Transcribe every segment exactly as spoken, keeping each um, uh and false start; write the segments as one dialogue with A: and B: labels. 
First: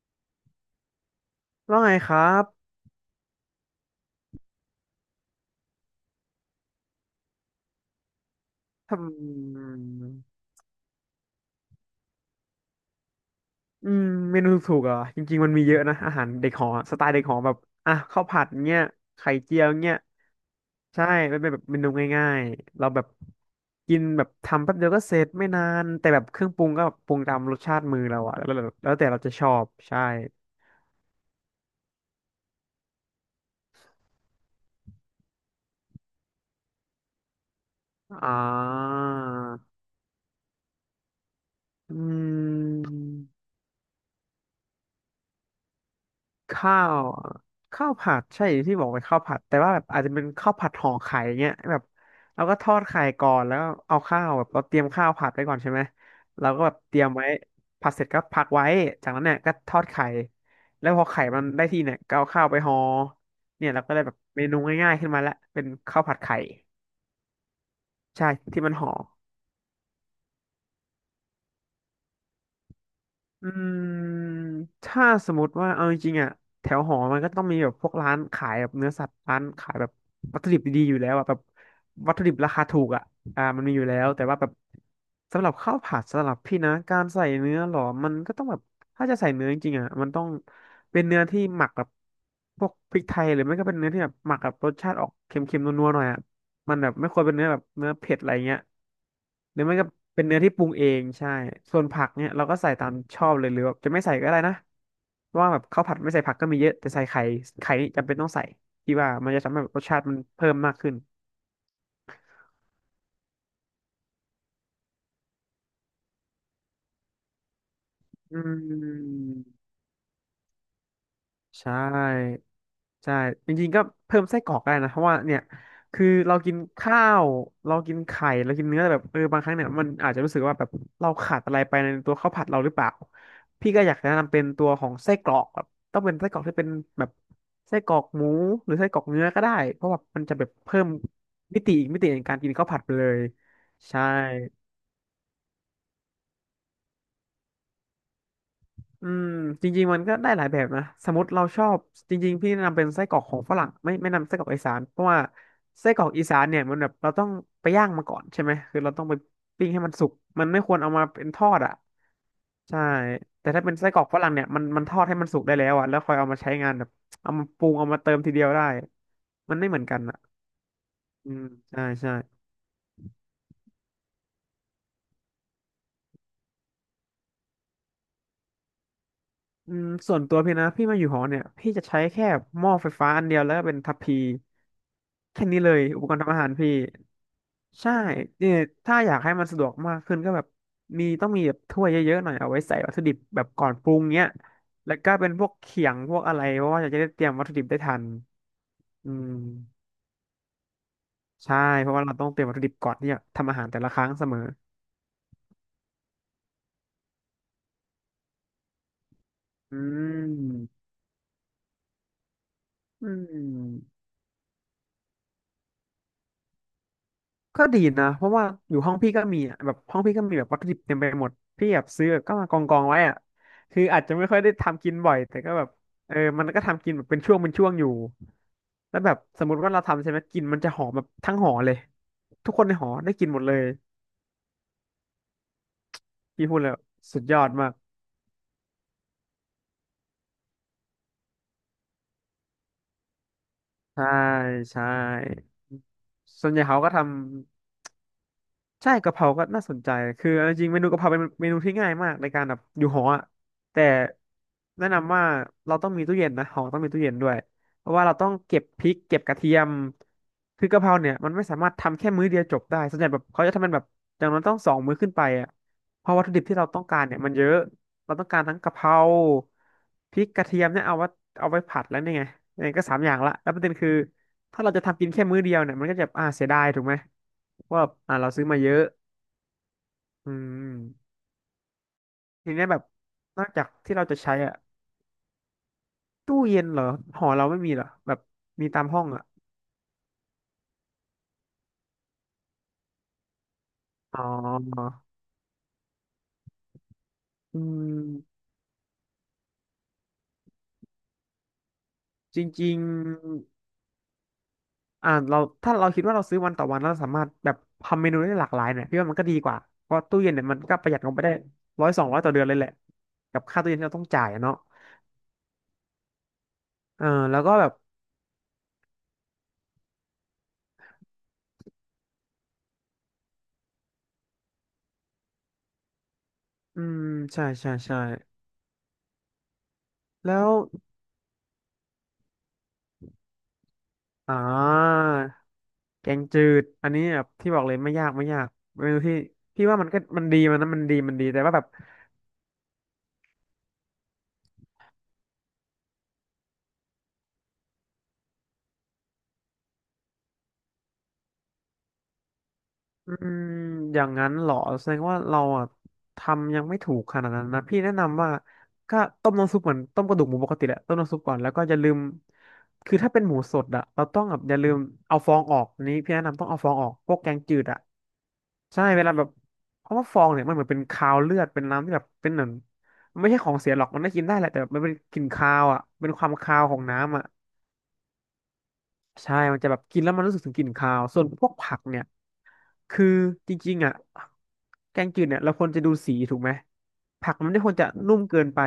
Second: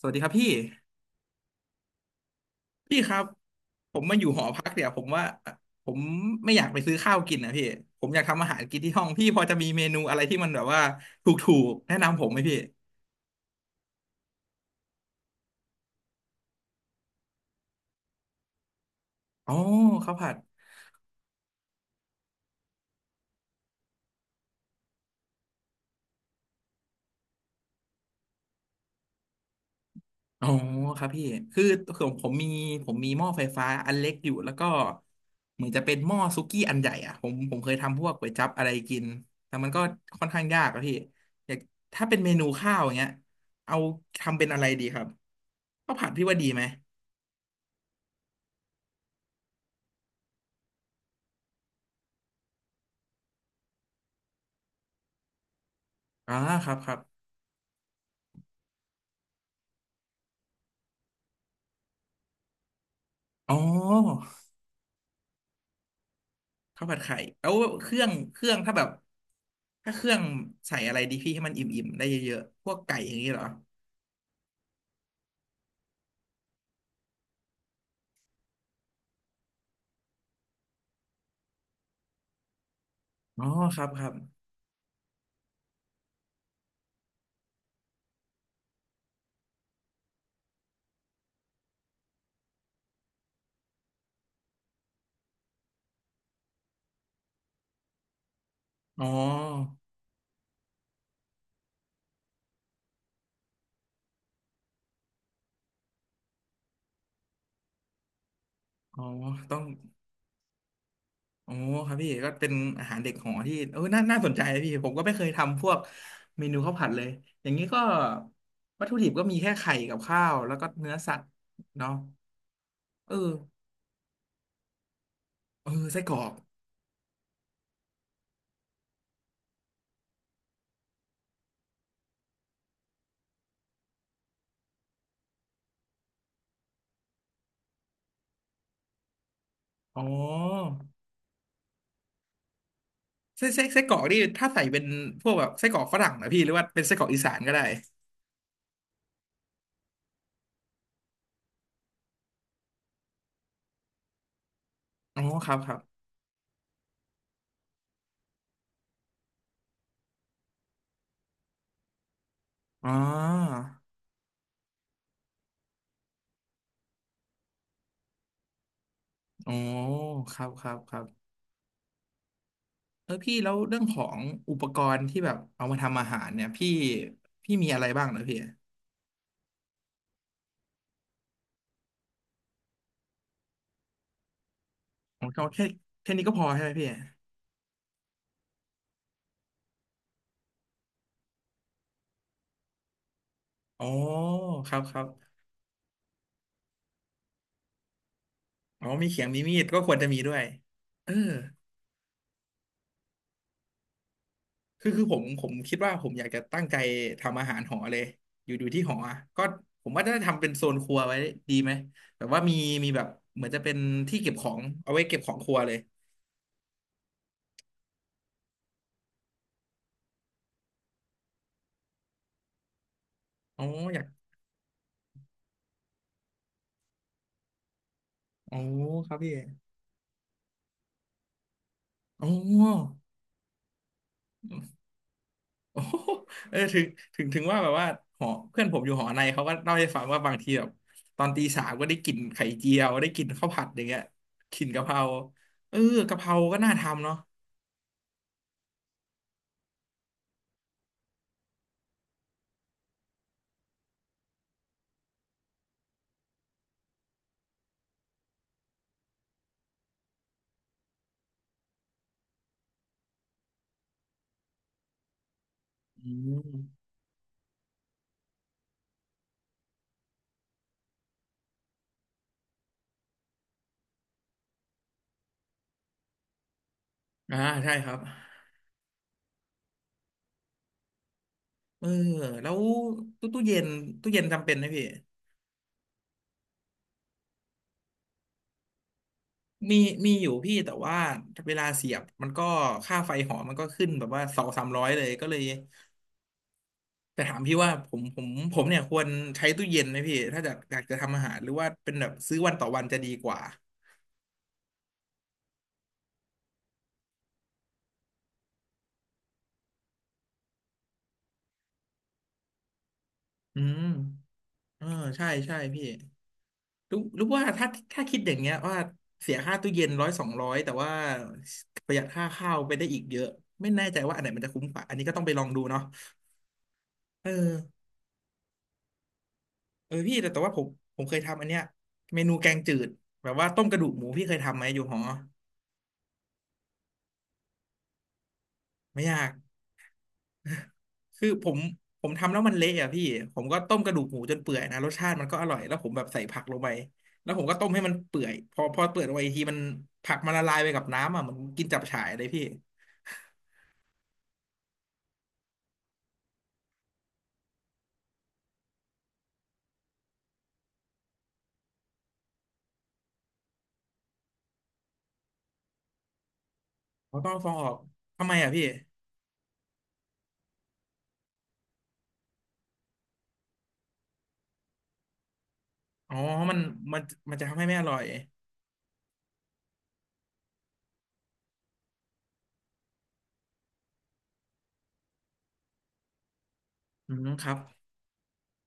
A: สวัสดีครับพี่
B: ว่าไงครับ
A: พี่ครับผมมาอยู่หอพักเนี่ยผมว่าผมไม่อยากไปซื้อข้าวกินนะพี่ผมอยากทำอาหารกินที่
B: ทำ
A: ห้องพี่พอจะมีเมนูอะไรที่มันแบบว่าถูกๆแนะนำผมไหมพี่
B: อืมเมนูถูกๆเหรอ่ะจริงๆมันมีเยอะนะอาหารเด็กหอสไตล์เด็กหอแบบอ่ะข้าวผัดเงี้ยไข่
A: อ๋อ
B: เจียวเงี้ย
A: ข้าวผัด
B: ใช่มันเป็นแบบเมนูง่ายๆเราแบบกินแบบทำแป๊บเดียวก็เสร็จไม่นานแต่แบบเครื่องปรุงก็ปรุงตามรสชาติมือเราอะแล้วแล้วแล้วแต่เราจะชอบใช่
A: อ๋อครับพี่คือผมผมมีผมมีหม้อไฟฟ้าอันเล็กอยู่แล้วก็เหมือนจะเป็นหม้อซุกี้อันใหญ่อ่ะผมผมเคยทำพวกก๋ว
B: อ่า
A: ยจั๊บอะไรกินแต่มันก็ค่อนข้างยากอะพี่อยาก
B: อ
A: ถ้าเป็นเมนู
B: ื
A: ข้าวอย่างเงี้ย
B: ม
A: เอาทำเป็นอะไรดีครับข้าวผัดพี่ว่าดีไหม
B: ข้าวข้าวผัดใช่ที่บอกเป็นข้าวผัดแต่ว่าแบบอาจจะเป็นข้าวผัดห่อไข่เงี้ยแบบเราก็ทอดไข่ก่อนแล้วเอาข้าวแบบเราเตรียมข้าวผัดไว้ก่อนใช่ไหม
A: อ่า
B: เราก็
A: ค
B: แบ
A: รั
B: บ
A: บค
B: เต
A: รับ
B: รียมไว้ผัดเสร็จก็พักไว้จากนั้นเนี่ยก็ทอดไข่แล้วพอไข่มันได้ที่เนี่ยก็เอาข้าวไปห่อ
A: อ๋
B: เนี่ยเราก็ได้แบบ
A: อ
B: เมนูง่ายๆขึ้นมาละเป็นข้าวผัดไข่
A: ข้าวผัดไข่เอาเครื่อง
B: ใช่
A: เครื่อง
B: ที่มั
A: ถ้า
B: น
A: แบบ
B: ห่อ
A: ถ้าเครื่องใส่อะไรดีพี่ให้มันอิ่มๆได้เยอะๆพวกไก่อย่างนี้เหรอ
B: อืมถ้าสมมติว่าเอาจริงๆอ่ะแถวหอมันก็ต้องมีแบบพวกร้านขายแบบเนื้อสัตว์ร้านขายแบบวัตถุดิบดีๆอยู่แล้วอ่ะแบบวัตถุดิบราคาถูกอ่ะ
A: อ๋
B: อ่า
A: อ
B: มันมี
A: ค
B: อ
A: รั
B: ยู่
A: บ
B: แล้
A: ค
B: ว
A: รับ
B: แต่ว่าแบบสำหรับข้าวผัดสำหรับพี่นะการใส่เนื้อหรอมันก็ต้องแบบถ้าจะใส่เนื้อจริงๆอ่ะมันต้องเป็นเนื้อที่หมักกับพวกพริกไทยหรือไม่ก็เป็นเนื้อที่แบบหมักกับรสชาติออกเค็มๆนัวๆหน่อยอ่ะ มันแบบไม่ควรเป็นเนื้อแบบเนื้อเผ็ดอะไรเงี้ย
A: อ๋อ
B: หรือไม่ก็เป็นเนื้อที่ปรุงเองใช่ส่วนผักเนี่ยเราก็ใส่ตามชอบเลยหรือแบบจะไม่ใส่ก็ได้นะเพราะว่าแบบข้าวผัดไม่ใส่ผักก็มีเยอะแต่ใส่ไข่ไข่นี่จำเป็นต้องใส่ที่
A: อ๋อ
B: ว่ามันจะทำ
A: ต้อ
B: ให้
A: ง
B: แบบรสชาติมันเพิ่มมากขึ้น
A: อ๋อครับพี่ก็เป็นอาหารเด็กหอที่เออน่าน่าสนใจนะพี่ผมก็ไม่เคยทำพวกเมนูข้าวผัดเลยอย่างนี้ก็
B: อื
A: วัตถุดิบก็มีแค่
B: ม
A: ไข่กับข้าวแล้วก็เนื้อสัตว์
B: ใช
A: เนาะ
B: ่
A: เอ
B: ใช่
A: อ
B: จริงๆก็เพิ่มไส้กรอกก็ได้นะเพราะว่าเนี่ย
A: เออไส้
B: คือ
A: กรอก
B: เรากินข้าวเรากินไข่เรากินเนื้อแต่แบบเออบางครั้งเนี่ยมันอาจจะรู้สึกว่าแบบเราขาดอะไรไปในตัวข้าวผัดเราหรือเปล่าพี่ก็อยากแนะนำเป็นตัวของไส้กรอกแบบต้องเป็นไส้กรอกที่เป็นแบบไส้กรอกหมูหรือไส้กรอกเนื้อก็ได้เพราะว่า
A: อ๋อ
B: มันจะแบบเพิ่มมิติอีกมิติในการกินข้าวผัดไปเลย
A: ไส้ไส้ไส้กรอ
B: ใช่
A: กนี่ถ้าใส่เป็นพวกแบบไส้กรอกฝรั่งนะพี่หรือว่าเป็นไส้กรอกอีสานก็ได้
B: อืมจริงๆมันก็ได้หลายแบบนะสมมติเราชอบจริงๆพี่แนะนำเป็นไส้กรอกของฝรั่งไม่ไม่นำไส้กรอกอีสานเพราะ
A: อ๋
B: ว่า
A: อครับครั
B: ไส้ก
A: บ
B: รอกอีสานเนี่ยมันแบบเราต้องไปย่างมาก่อนใช่ไหมคือเราต้องไปปิ้งให้มันสุกมันไม่ควรเอามาเป็นทอดอ่ะใช่
A: อ๋อ
B: แต่ถ้าเป็นไส้กรอกฝรั่งเนี่ยมันมันทอดให้มันสุกได้แล้วอ่ะแล้วค่อยเอามาใช้งานแบบเอามาปรุงเอามาเติมทีเดียวได้
A: อ๋อ
B: มันไม่เหมือนกันอ่ะ
A: ครับครับครับ
B: อืมใช่ใช่
A: เออพี่แล้วเรื่องของอุปกรณ์ที่แบบเอามาทำอาหารเนี่ยพี่พี่มีอะไรบ้างนะพี่
B: อืมส่วนตัวพี่นะพี่มาอยู่หอเนี่ยพี่จะใช้แค่หม้อไฟฟ้าอันเดียวแล้วก็เป็นทัพพี
A: ผมก็
B: แค่นี้
A: แค่
B: เลยอุป
A: แค่
B: กรณ์
A: นี้ก็
B: ทำอา
A: พอ
B: หาร
A: ใช่ไห
B: พี่
A: มพี่
B: ใช่เนี่ยถ้าอยากให้มันสะดวกมากขึ้นก็แบบมีต้องมีแบบถ้วยเยอะๆหน่อยเอาไว้ใส่วัตถุดิบแบบก่อน
A: อ๋
B: ป
A: อ
B: รุงเนี้ย
A: ครับค
B: แล้ว
A: รับ
B: ก็เป็นพวกเขียงพวกอะไรเพราะว่าอยากจะได้เตรียมวัตถุดิบได้ทัน
A: อ๋อมี
B: อื
A: เขียง
B: ม
A: มีมีดก็ควรจะมีด้วยเออ
B: ใช่เพราะว่าเราต้องเตรียมวัตถุดิบก่อนที่จะทำอาหารแต่ละครั้งเสมอ
A: คือคือผมผมคิดว่าผมอยากจะตั้งใจทำอาหารหอเลยอยู่อยู่ที่หออะก็
B: อื
A: ผมว่าจะทำเป็นโซน
B: ม
A: ครัวไว้ดีไหมแบบว่ามีมีแบ
B: อื
A: บเหมือนจะเป็น
B: ม
A: ที่เก็บของเอาไว้เก็บของครัวเลย
B: ก็ดีนะเพราะว่าอยู่ห้องพี่ก็มีอะแบบห้องพี่ก็มีแบบวัตถุดิบเต็มไปหมดพี่แบบซื้อแบบก็มากองกองไว้อะ
A: อ๋อ
B: คือ
A: อ
B: อา
A: ยา
B: จ
A: ก
B: จะไม่ค่อยได้ทำกินบ่อยแต่ก็แบบเออมันก็ทำกินแบบเป็นช่วงเป็นช่วงอยู่
A: อ๋อ
B: แล้ว
A: ค
B: แบ
A: รั
B: บ
A: บพี่
B: สมมติว่าเราทำใช่ไหมกลินมันจะหอมแบบทั้งหอเลย
A: อ๋อ
B: ทุกคนในหอได้ กินหมดเลย
A: โอ้โห
B: พี่
A: เอ
B: พู
A: อ
B: ดแล้ว
A: ถึง
B: สุ
A: ถึ
B: ด
A: ง
B: ย
A: ถึ
B: อ
A: ง
B: ด
A: ว่าแบ
B: มาก
A: บว่าหอเพื่อนผมอยู่หอในเขาก็เล่าให้ฟังว่าบางทีแบบตอนตีสามก็ได้กลิ่นไข่เจียวได้กลิ่นข้าวผัดอย่างเงี้ย
B: ใช่
A: กลิ่นกะ
B: ใช่
A: เพราเออกะเพรา
B: ส่วน
A: ก็
B: ใหญ่
A: น่า
B: เขาก็
A: ทำ
B: ทำ
A: เนาะ
B: ใช่กะเพราก็น่าสนใจ คือเอาจริงๆเมนูกะเพราเป็นเมนูที่ง่ายมากในการแบบอยู่หออะแต่แนะนำว่าเราต้องมีตู้เย็นนะหอต้องมีตู้เย็นด้วยเพราะว่าเราต้องเก็บพริกเก็บกระเทียมคือกะเพราเนี่ยมันไม่สามารถทำแค่มื้อเดียวจบได้ส่วนใหญ่แบบเขาจะทำเป็นแบบอย่างนั้นต้องสองมื้อขึ้นไปอ่ะเพ
A: อื
B: ราะวัตถุดิบ
A: ม
B: ที่เราต้องการเนี่ยมันเยอะเราต้องการทั้งกะเพราพริกกระเทียมเนี่ยเอาไว้เอาไว้ผัดแล้วเนี่ยไงยังไงก็สามอย่างละแล้วประเด็นคือ ถ้าเราจะทำกินแค่มื้อเดียวเนี่ยมันก็จะอ่าเสียดายถูกไหม
A: อ่า
B: เพราะ
A: ใช่
B: ว่า
A: ครับ
B: อ่าเราซื้อมาเยอะอืม
A: เออแล้
B: ที
A: ว
B: เนี้ยแบบ
A: ตู้ตู้
B: นอก
A: เย็
B: จา
A: น
B: กที่เรา
A: ตู้
B: จะ
A: เย็น
B: ใช้
A: จำเป็
B: อ่ะ
A: นไหมพี่
B: ตู้เย็นเหรอหอเราไม่มีเหรอแบบมีตามห้องอ่ะ
A: มีมีอยู่พี่แต่ว่าเวลาเสียบมันก็ค่าไฟหอมันก็ขึ้นแบบ
B: อ๋
A: ว่า
B: อ
A: สองสามร้อยเลยก็เลยแต่ถามพี่
B: อื
A: ว่าผมผม
B: ม
A: ผมเนี่ยควรใช้ตู้เย็นไหมพี่ถ้าจะอยากจะทำอาหารหรือว่าเป็นแบบซื้
B: จ
A: อวันต่อ
B: ริง
A: วันจะดีกว่า
B: ๆอ่าเราถ้าเราคิดว่าเราซื้อวันต่อวันแล้วเราสามารถแบบทำเมนูได้หลากหลายเนี่ยพี่ว่ามันก็ดีกว่าเพราะตู้เย็นเนี่ยมันก็ประหยัดลงไปได้ร้อยสองร้อยต่อเดือนเลยแหละกับ
A: อื
B: ค่าตู้เย็น
A: ม
B: ที่เราต้องจ่ายอะเนาะ
A: เออใช่ใช่พี่รู้
B: เออ
A: รู้
B: แล้ว
A: ว่า
B: ก็แบ
A: ถ้า
B: บ
A: ถ้าคิดอย่างเงี้ยว่าเสียค่าตู้เย็นร้อยสองร้อยแต่ว่าประหยัดค่าข้าวไปได้อีกเยอะไม่แน่ใจว่าอันไหนมันจะคุ้มกว่าอันนี้ก็ต้องไปลองดูเนาะ
B: อืม
A: เอ
B: ใช่ใช่
A: อ
B: ใช่
A: เออพี่แต่
B: แล้
A: แต่
B: ว
A: ว่าผมผมเคยทำอันเนี้ยเมนูแกงจืดแบบว่าต้มกระดูกหมูพี่เค
B: อ่า
A: ยทำไหมอยู่หอ
B: แกงจืดอันนี้แบบที่บอกเลยไม่ยากไม่ยากเมนู
A: ไม่
B: ที่
A: ยาก
B: พี่ว่ามันก็มันดีมันนะมันดีมันดี
A: คือ
B: แต่
A: ผ
B: ว่า
A: ม
B: แบบ
A: ผมทำแล้วมันเละอ่ะพี่ผมก็ต้มกระดูกหมูจนเปื่อยนะรสชาติมันก็อร่อยแล้วผมแบบใส่ผักลงไปแล้วผมก็ต้มให้มันเปื่อยพอพอเปื่อยลงไปอีกทีมันผักมันละลายไปกับน้ำอ่ะเหมันกินจับฉ่ายเลยพี่
B: อืมอย่างนั้นเหรอแสดงว่าเราอ่ะทำยังไม่ถูกขนาดนั้นนะพี่แนะนำว่าก็ต้มน้ำซุปเหมือนต้มกระดูกหมูปกติแหละต้มน้ำซุปก่อนแล้วก็อย่าลืมคือถ้าเป็นหมูสดอ่ะเราต้องแบบอย่าลืมเอาฟองออกอันนี้พี่แนะนำต้องเอาฟองออกพว
A: เขา
B: ก
A: ต้
B: แก
A: อง
B: ง
A: เอาฟอ
B: จื
A: งอ
B: ด
A: อก
B: อ่ะ
A: ทำไมอ่ะพี่
B: ใช่เวลาแบบเพราะว่าฟองเนี่ยมันเหมือนเป็นคาวเลือดเป็นน้ำที่แบบเป็นเหมือนมันไม่ใช่ของเสียหรอกมันได้กินได้แหละแต่แบบมันเป็นกลิ่นคาวอ่ะเป็น
A: อ๋อ
B: ความ
A: มั
B: คา
A: น
B: วของ
A: มัน
B: น้ำอ่ะ
A: มันจะทำให้ไม่อร่อย
B: ใช่มันจะแบบกินแล้วมันรู้สึกถึงกลิ่นคาวส่วนพวกผักเนี่ย คือจริงๆอ่ะแกงจืดเนี่ยเราควรจะดูสีถูกไหม
A: อืม
B: ผัก
A: ค
B: มัน
A: รับ
B: ไม่ควรจะนุ่มเกินไป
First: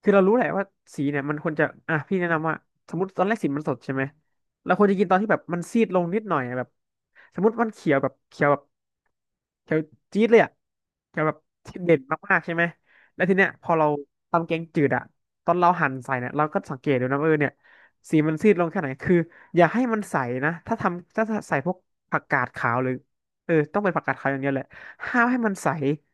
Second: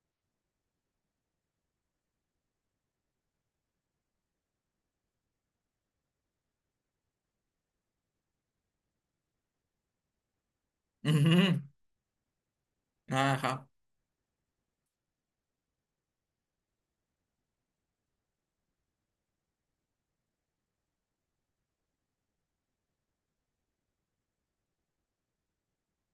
B: คือเรารู้แหละว่าสีเนี่ยมันควรจะอ่ะพี่แนะนำว่าสมมติตอนแรกสีมันสดใช่ไหมเราควรจะกินตอนที่แบบมันซีดลงนิดหน่อยอะแบบสมมติมันเขียวแบบเขียวแบบเขียวจี๊ดเลยอ่ะ
A: อื
B: เขียวแบบ
A: ม
B: เด่นมากๆใช่ไหม
A: อ่า
B: แล้วที
A: ค
B: เนี้
A: รั
B: ย
A: บ
B: พอเราทำแกงจืดอ่ะตอนเราหั่นใส่เนี่ยเราก็สังเกตดูนะว่าเออเนี่ยสีมันซีดลงแค่ไหนคืออย่าให้มันใสนะถ้าทำถ้าใส่พวกผักกาดขาวหรือ เออต้องเป็นผักกาดขาวอย่างเดียวแหละห้ามให้มันใส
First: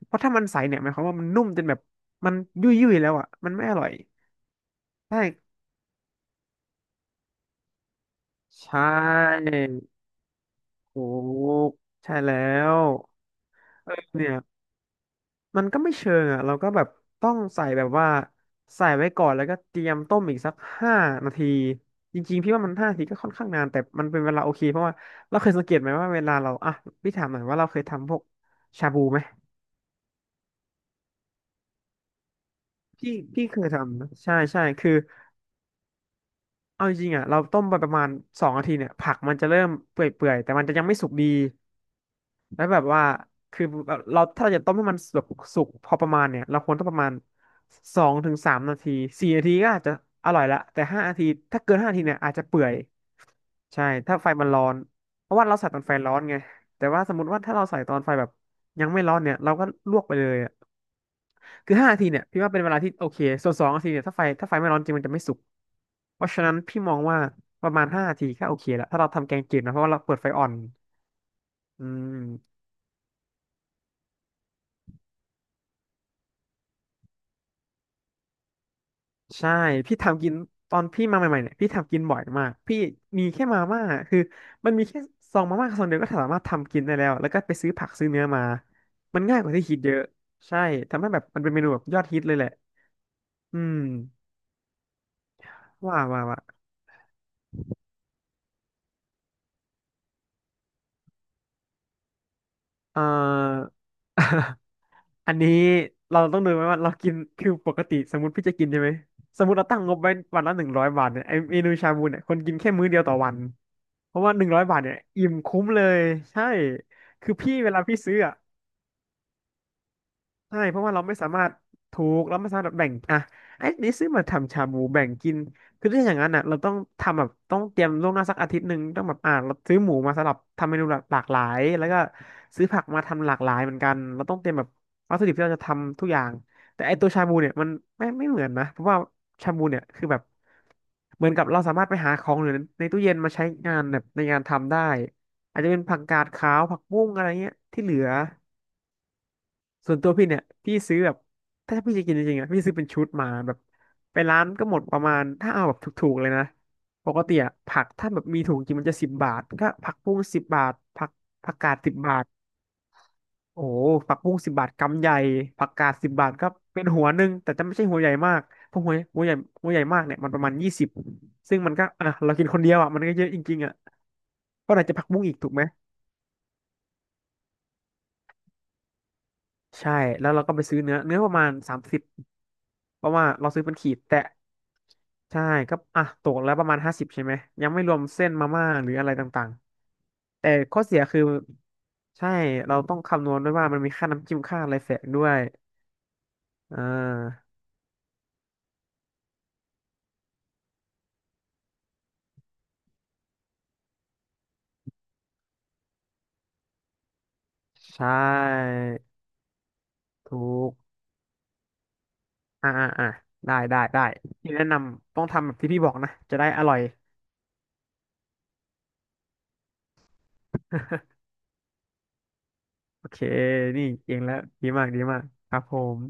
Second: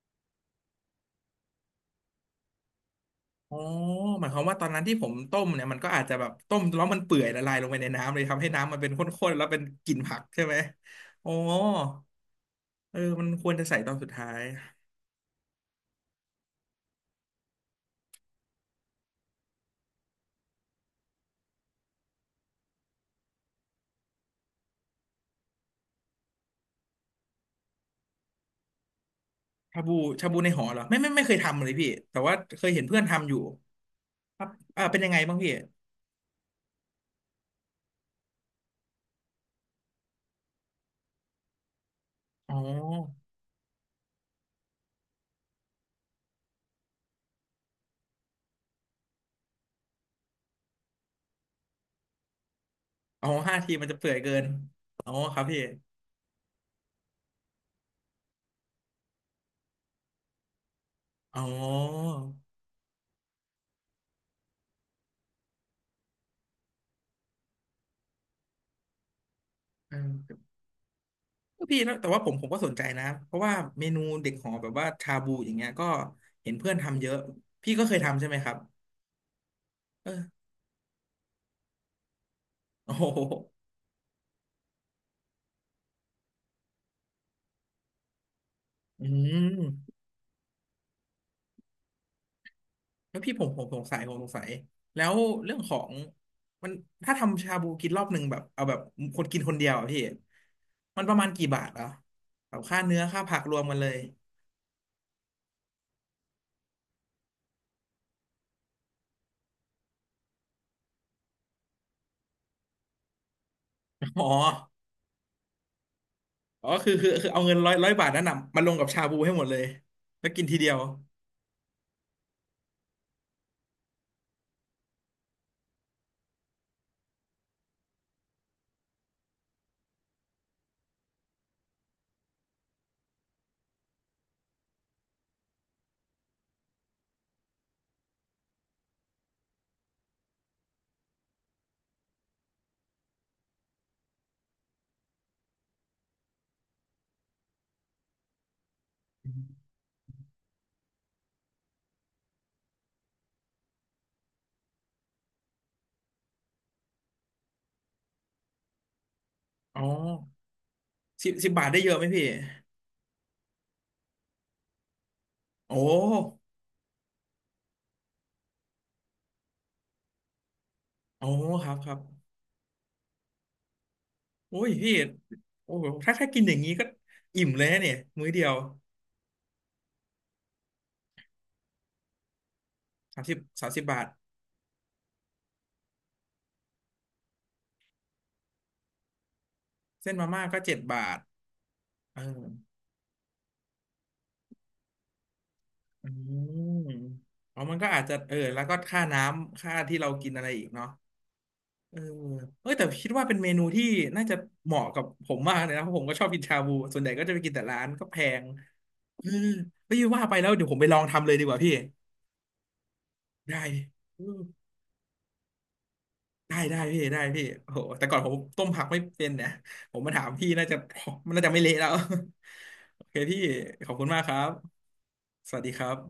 B: เพราะถ้ามันใสเนี่ยหมายความว่ามันนุ่มจนแบบมันยุ่ยยุ่ยแล้วอ่ะมัน
A: อ๋อ
B: ไม่อร่อย
A: หมายความว่าตอนนั้นที่ผม
B: ใช่
A: ต้มเนี่ยมันก็อาจจะแบบต้มแล้วมันเปื่อยละลายลงไปในน้ำเลยทำให้น้ำมั
B: ใช่
A: นเป็นข้นๆแล้วเป็นกลิ่นผักใช่ไหม
B: ถู
A: อ๋อ
B: กใช่แล้ว
A: เออมันควรจะใส่ต
B: เอ
A: อ
B: อ
A: นสุดท้า
B: เนี่ย
A: ย
B: มันก็ไม่เชิงอ่ะเราก็แบบต้องใส่แบบว่าใส่ไว้ก่อนแล้วก็เตรียมต้มอีกสักห้านาทีจริงๆพี่ว่ามันห้านาทีก็ค่อนข้างนานแต่มันเป็นเวลาโอเคเพราะว่าเราเคยสังเกตไหมว่าเวลาเราอ่ะพี่ถามหน่อยว่าเราเคยทำพวกชาบูไหม
A: ชาบูชาบูในหอเหรอไม่ไม่ไม่เคยทำเลยพี่แต่ว่าเคยเห็นเพื่อน
B: พี่
A: ทำอยู่
B: พี่เคยทำนะใช่
A: ครับ
B: ใช่
A: อ่า
B: คือ
A: เป็นยังไงบ้างพี่
B: เอาจริงๆอ่ะเราต้มไปประมาณสองนาทีเนี่ยผักมันจะเริ่มเปื่อยๆแต่มันจะยังไม่สุกดี
A: อ๋อ
B: แล้วแบบว่าคือแบบเราถ้าเราจะต้มให้มันแบบสุกพอประมาณเนี่ยเราควรต้องประมาณสองถึงสามนาทีสี่นาทีก็อาจจะอร่อยละแต่ห้านาทีถ้าเกินห้านาทีเนี่ยอาจจะเปื่อย
A: อ๋อห้าที
B: ใช่
A: มันจะเปื่อย
B: ถ้าไฟ
A: เกิน
B: มันร้อน
A: อ๋อ
B: เพ
A: ค
B: ราะ
A: รับ
B: ว่าเรา
A: พี่
B: ใส่ตอนไฟร้อนไงแต่ว่าสมมติว่าถ้าเราใส่ตอนไฟแบบยังไม่ร้อนเนี่ยเราก็ลวกไปเลยอะ
A: อ๋อ
B: คือห้านาทีเนี่ยพี่ว่าเป็นเวลาที่โอเคส่วนสองนาทีเนี่ยถ้าไฟถ้าไฟไม่ร้อนจริงมันจะไม่สุก เพราะฉะนั้นพี่มองว่าประมาณห้านาทีก็โอเคแล้วถ้าเราทำแกงจืดนะเพราะว่า
A: เอ
B: เราเปิดไฟ
A: อ
B: อ่อน
A: พี่
B: อื
A: แล้วแต่ว่าผมผม
B: ม
A: ก็สนใจนะเพราะว่าเมนูเด็กหอแบบว่าชาบูอย่างเงี้ยก็เห็นเพื่อนทำเยอะพี่ก็เคยทำใช่ไหมครับ
B: ใช่พี่
A: เออ
B: ทำกิ นตอนพี่มาใหม่ๆเนี่ยพี่ทำกินบ่อยมากพี่
A: โอ้โห
B: มีแค่มาม่าคือมันมีแค่ซองมาม่าซองเดียวก็สามารถทำกินได้แล้วแล้วก็ไปซื้อผักซื้อเนื้อมา
A: อื
B: มันง่ายกว่าที่คิดเย
A: ม
B: อะใช่ทำให้แบบมันเป็นเมนูแบบยอดฮิตเลยแหละ
A: แล้วพี่ผม
B: อื
A: ผมส
B: ม
A: งสัยผมสงสัยแล้วเรื่องของ
B: ว่าว่าว่า
A: มันถ้าทำชาบูกินรอบหนึ่งแบบเอาแบบคนกินคนเดียวอะพี่มันประมาณกี่บาทอ่ะแบบค่าเนื้
B: เอ่
A: อ
B: อ
A: ค่าผักรวมกันเลย
B: อันนี้เราต้องดูไหมว่าเรากินคือปกติสมมติพี่จะกินใช่ไหมสมมติเราตั้งงบไว้วันละหนึ่งร้อยบาทเนี่ยไอเมนูชาบูเนี่ยคนกินแค่มื้อเดียวต่อวันเพ
A: อ๋
B: ราะ
A: อ
B: ว่าหนึ่งร้อยบาทเนี่ยอิ่มคุ้มเลยใช่
A: อ๋อคือคือคือ
B: คือ
A: เอา
B: พี่
A: เงิน
B: เว
A: ร้อย
B: ลา
A: ร้อย
B: พี่
A: บาท
B: ซื้อ
A: นั้น
B: อะ
A: น่ะมาลงกับชาบูให้หมดเลยแล้วกินที
B: ใช่
A: เดีย
B: เพ
A: ว
B: ราะว่าเราไม่สามารถถูกเราไม่สามารถแบบแบ่งอ่ะไอ้นี่ซื้อมาทำชาบูแบ่งกินคือถ้าอย่างนั้นอ่ะเราต้องทำแบบต้องเตรียมล่วงหน้าสักอาทิตย์หนึ่งต้องแบบอ่าเราซื้อหมูมาสำหรับทำเมนูหลากหลายแล้วก็ซื้อผักมาทำหลากหลายเหมือนกันเราต้องเตรียมแบบวัตถุดิบที่เราจะทำทุกอย่างแต่ไอ้ตัวชาบูเนี่ยมันไม่ไม่เหมือนนะเพราะว่าชาบูเนี่ยคือแบบเหมือนกับเราสามารถไปหาของหรือในตู้เย็นมาใช้งานแบบในงานทำได้อาจจะเป็นผักกาดขาวผักบุ้งอะไรเงี้ยที่เหลือ ส่วนตัวพี่เนี่ยพี่ซื้อแบบถ้าพี่จะกินจริงๆอ่ะพี่ซื้อเป็นชุดมาแบบไปร้านก็หมดประมาณถ้าเอาแบบถูกๆเลยนะปกติอ่ะผักถ้าแบบมีถุงจริงมันจะสิบบาทก็
A: อ๋อ
B: ผักบุ้งสิบบาทผัก
A: สิบสิ
B: ผั
A: บ
B: ก
A: บาท
B: กาด
A: ได้เย
B: สิบ
A: อะไหม
B: บา
A: พี่
B: ทโอ้โหผักบุ้งสิบบาทกำใหญ่ผัก
A: โอ้
B: กาดสิบบาทก็เป็นหัวหนึ่งแต่จะไม่ใช่หัวใหญ่มากเพราะหัวหัวใหญ่หัวใหญ่มากเนี่ยมันประมาณยี่สิบ
A: โอ้
B: ซึ่ง
A: ค
B: มั
A: รั
B: น
A: บ
B: ก็
A: ครับ
B: อ่ะเรากินคนเดียวอ่ะมันก็เยอะจริงๆอ่ะ
A: โอ้ย
B: ก็อาจ
A: พี่
B: จะผักบุ้งอีกถูกไหม
A: โอ้โหถ้าถ้ากินอย่างนี้ก็อิ่มเลยนะเนี่ยมื้อเดียว
B: ใช่แล้วเราก็ไปซื้อเนื้อเนื้อประมาณสามสิบเพราะ
A: สาม
B: ว่า
A: สิบ
B: เราซื้อ
A: สาม
B: เป็น
A: สิบ
B: ขีด
A: บาท
B: แต่ใช่ก็อ่ะตกแล้วประมาณห้าสิบใช่ไหมยังไม่รวมเส้นมาม่าหรืออะไรต่าง
A: เส้นมา
B: ๆ
A: ม่า
B: แต่
A: ก็เจ็
B: ข้
A: ด
B: อเสีย
A: บาท
B: คือ
A: เออ
B: ใช่เราต้องคำนวณด้วยว่ามันมีค่าน้ำจิ้มค่าอะไรแฝงด้วย
A: อืม
B: อ่า
A: อ๋อมันก็อาจจะเออแล้วก็ค่าน้ำค่าที่เรากินอะไรอีกเนาะเออเออแต่คิดว่าเป็นเมนูที่น่าจะเหมาะกับผมมากเลยนะเพราะผมก็ชอบกินชาบูส่วนใหญ่ก็จะไปกินแต่ร้านก็
B: ใช่
A: แพงเออไม่ว่าไป
B: ถู
A: แล้วเดี๋ยว
B: ก
A: ผมไปลองทำเลยดีกว่าพี่
B: อ่าอ่าอ่าได้
A: ได้
B: ได้ได้
A: เออ
B: ที่แนะนำต้องทำแบบที่พี่บอกนะจะได้
A: ได้
B: อร่
A: ได้
B: อย
A: พี่ได้พี่โอ้โหแต่ก่อนผมต้มผักไม่เป็นเนี่ยผมมาถามพี่น่าจะ มันน่าจะไม่เละแล้ว โอ
B: โอ
A: เค
B: เค
A: พี่
B: นี่
A: ขอบคุณ
B: เอ
A: มา
B: ง
A: กค
B: แล้ว
A: รับ
B: ดีมากดีมาก
A: ส
B: ครั
A: วัส
B: บ
A: ดี
B: ผ
A: ครับ
B: ม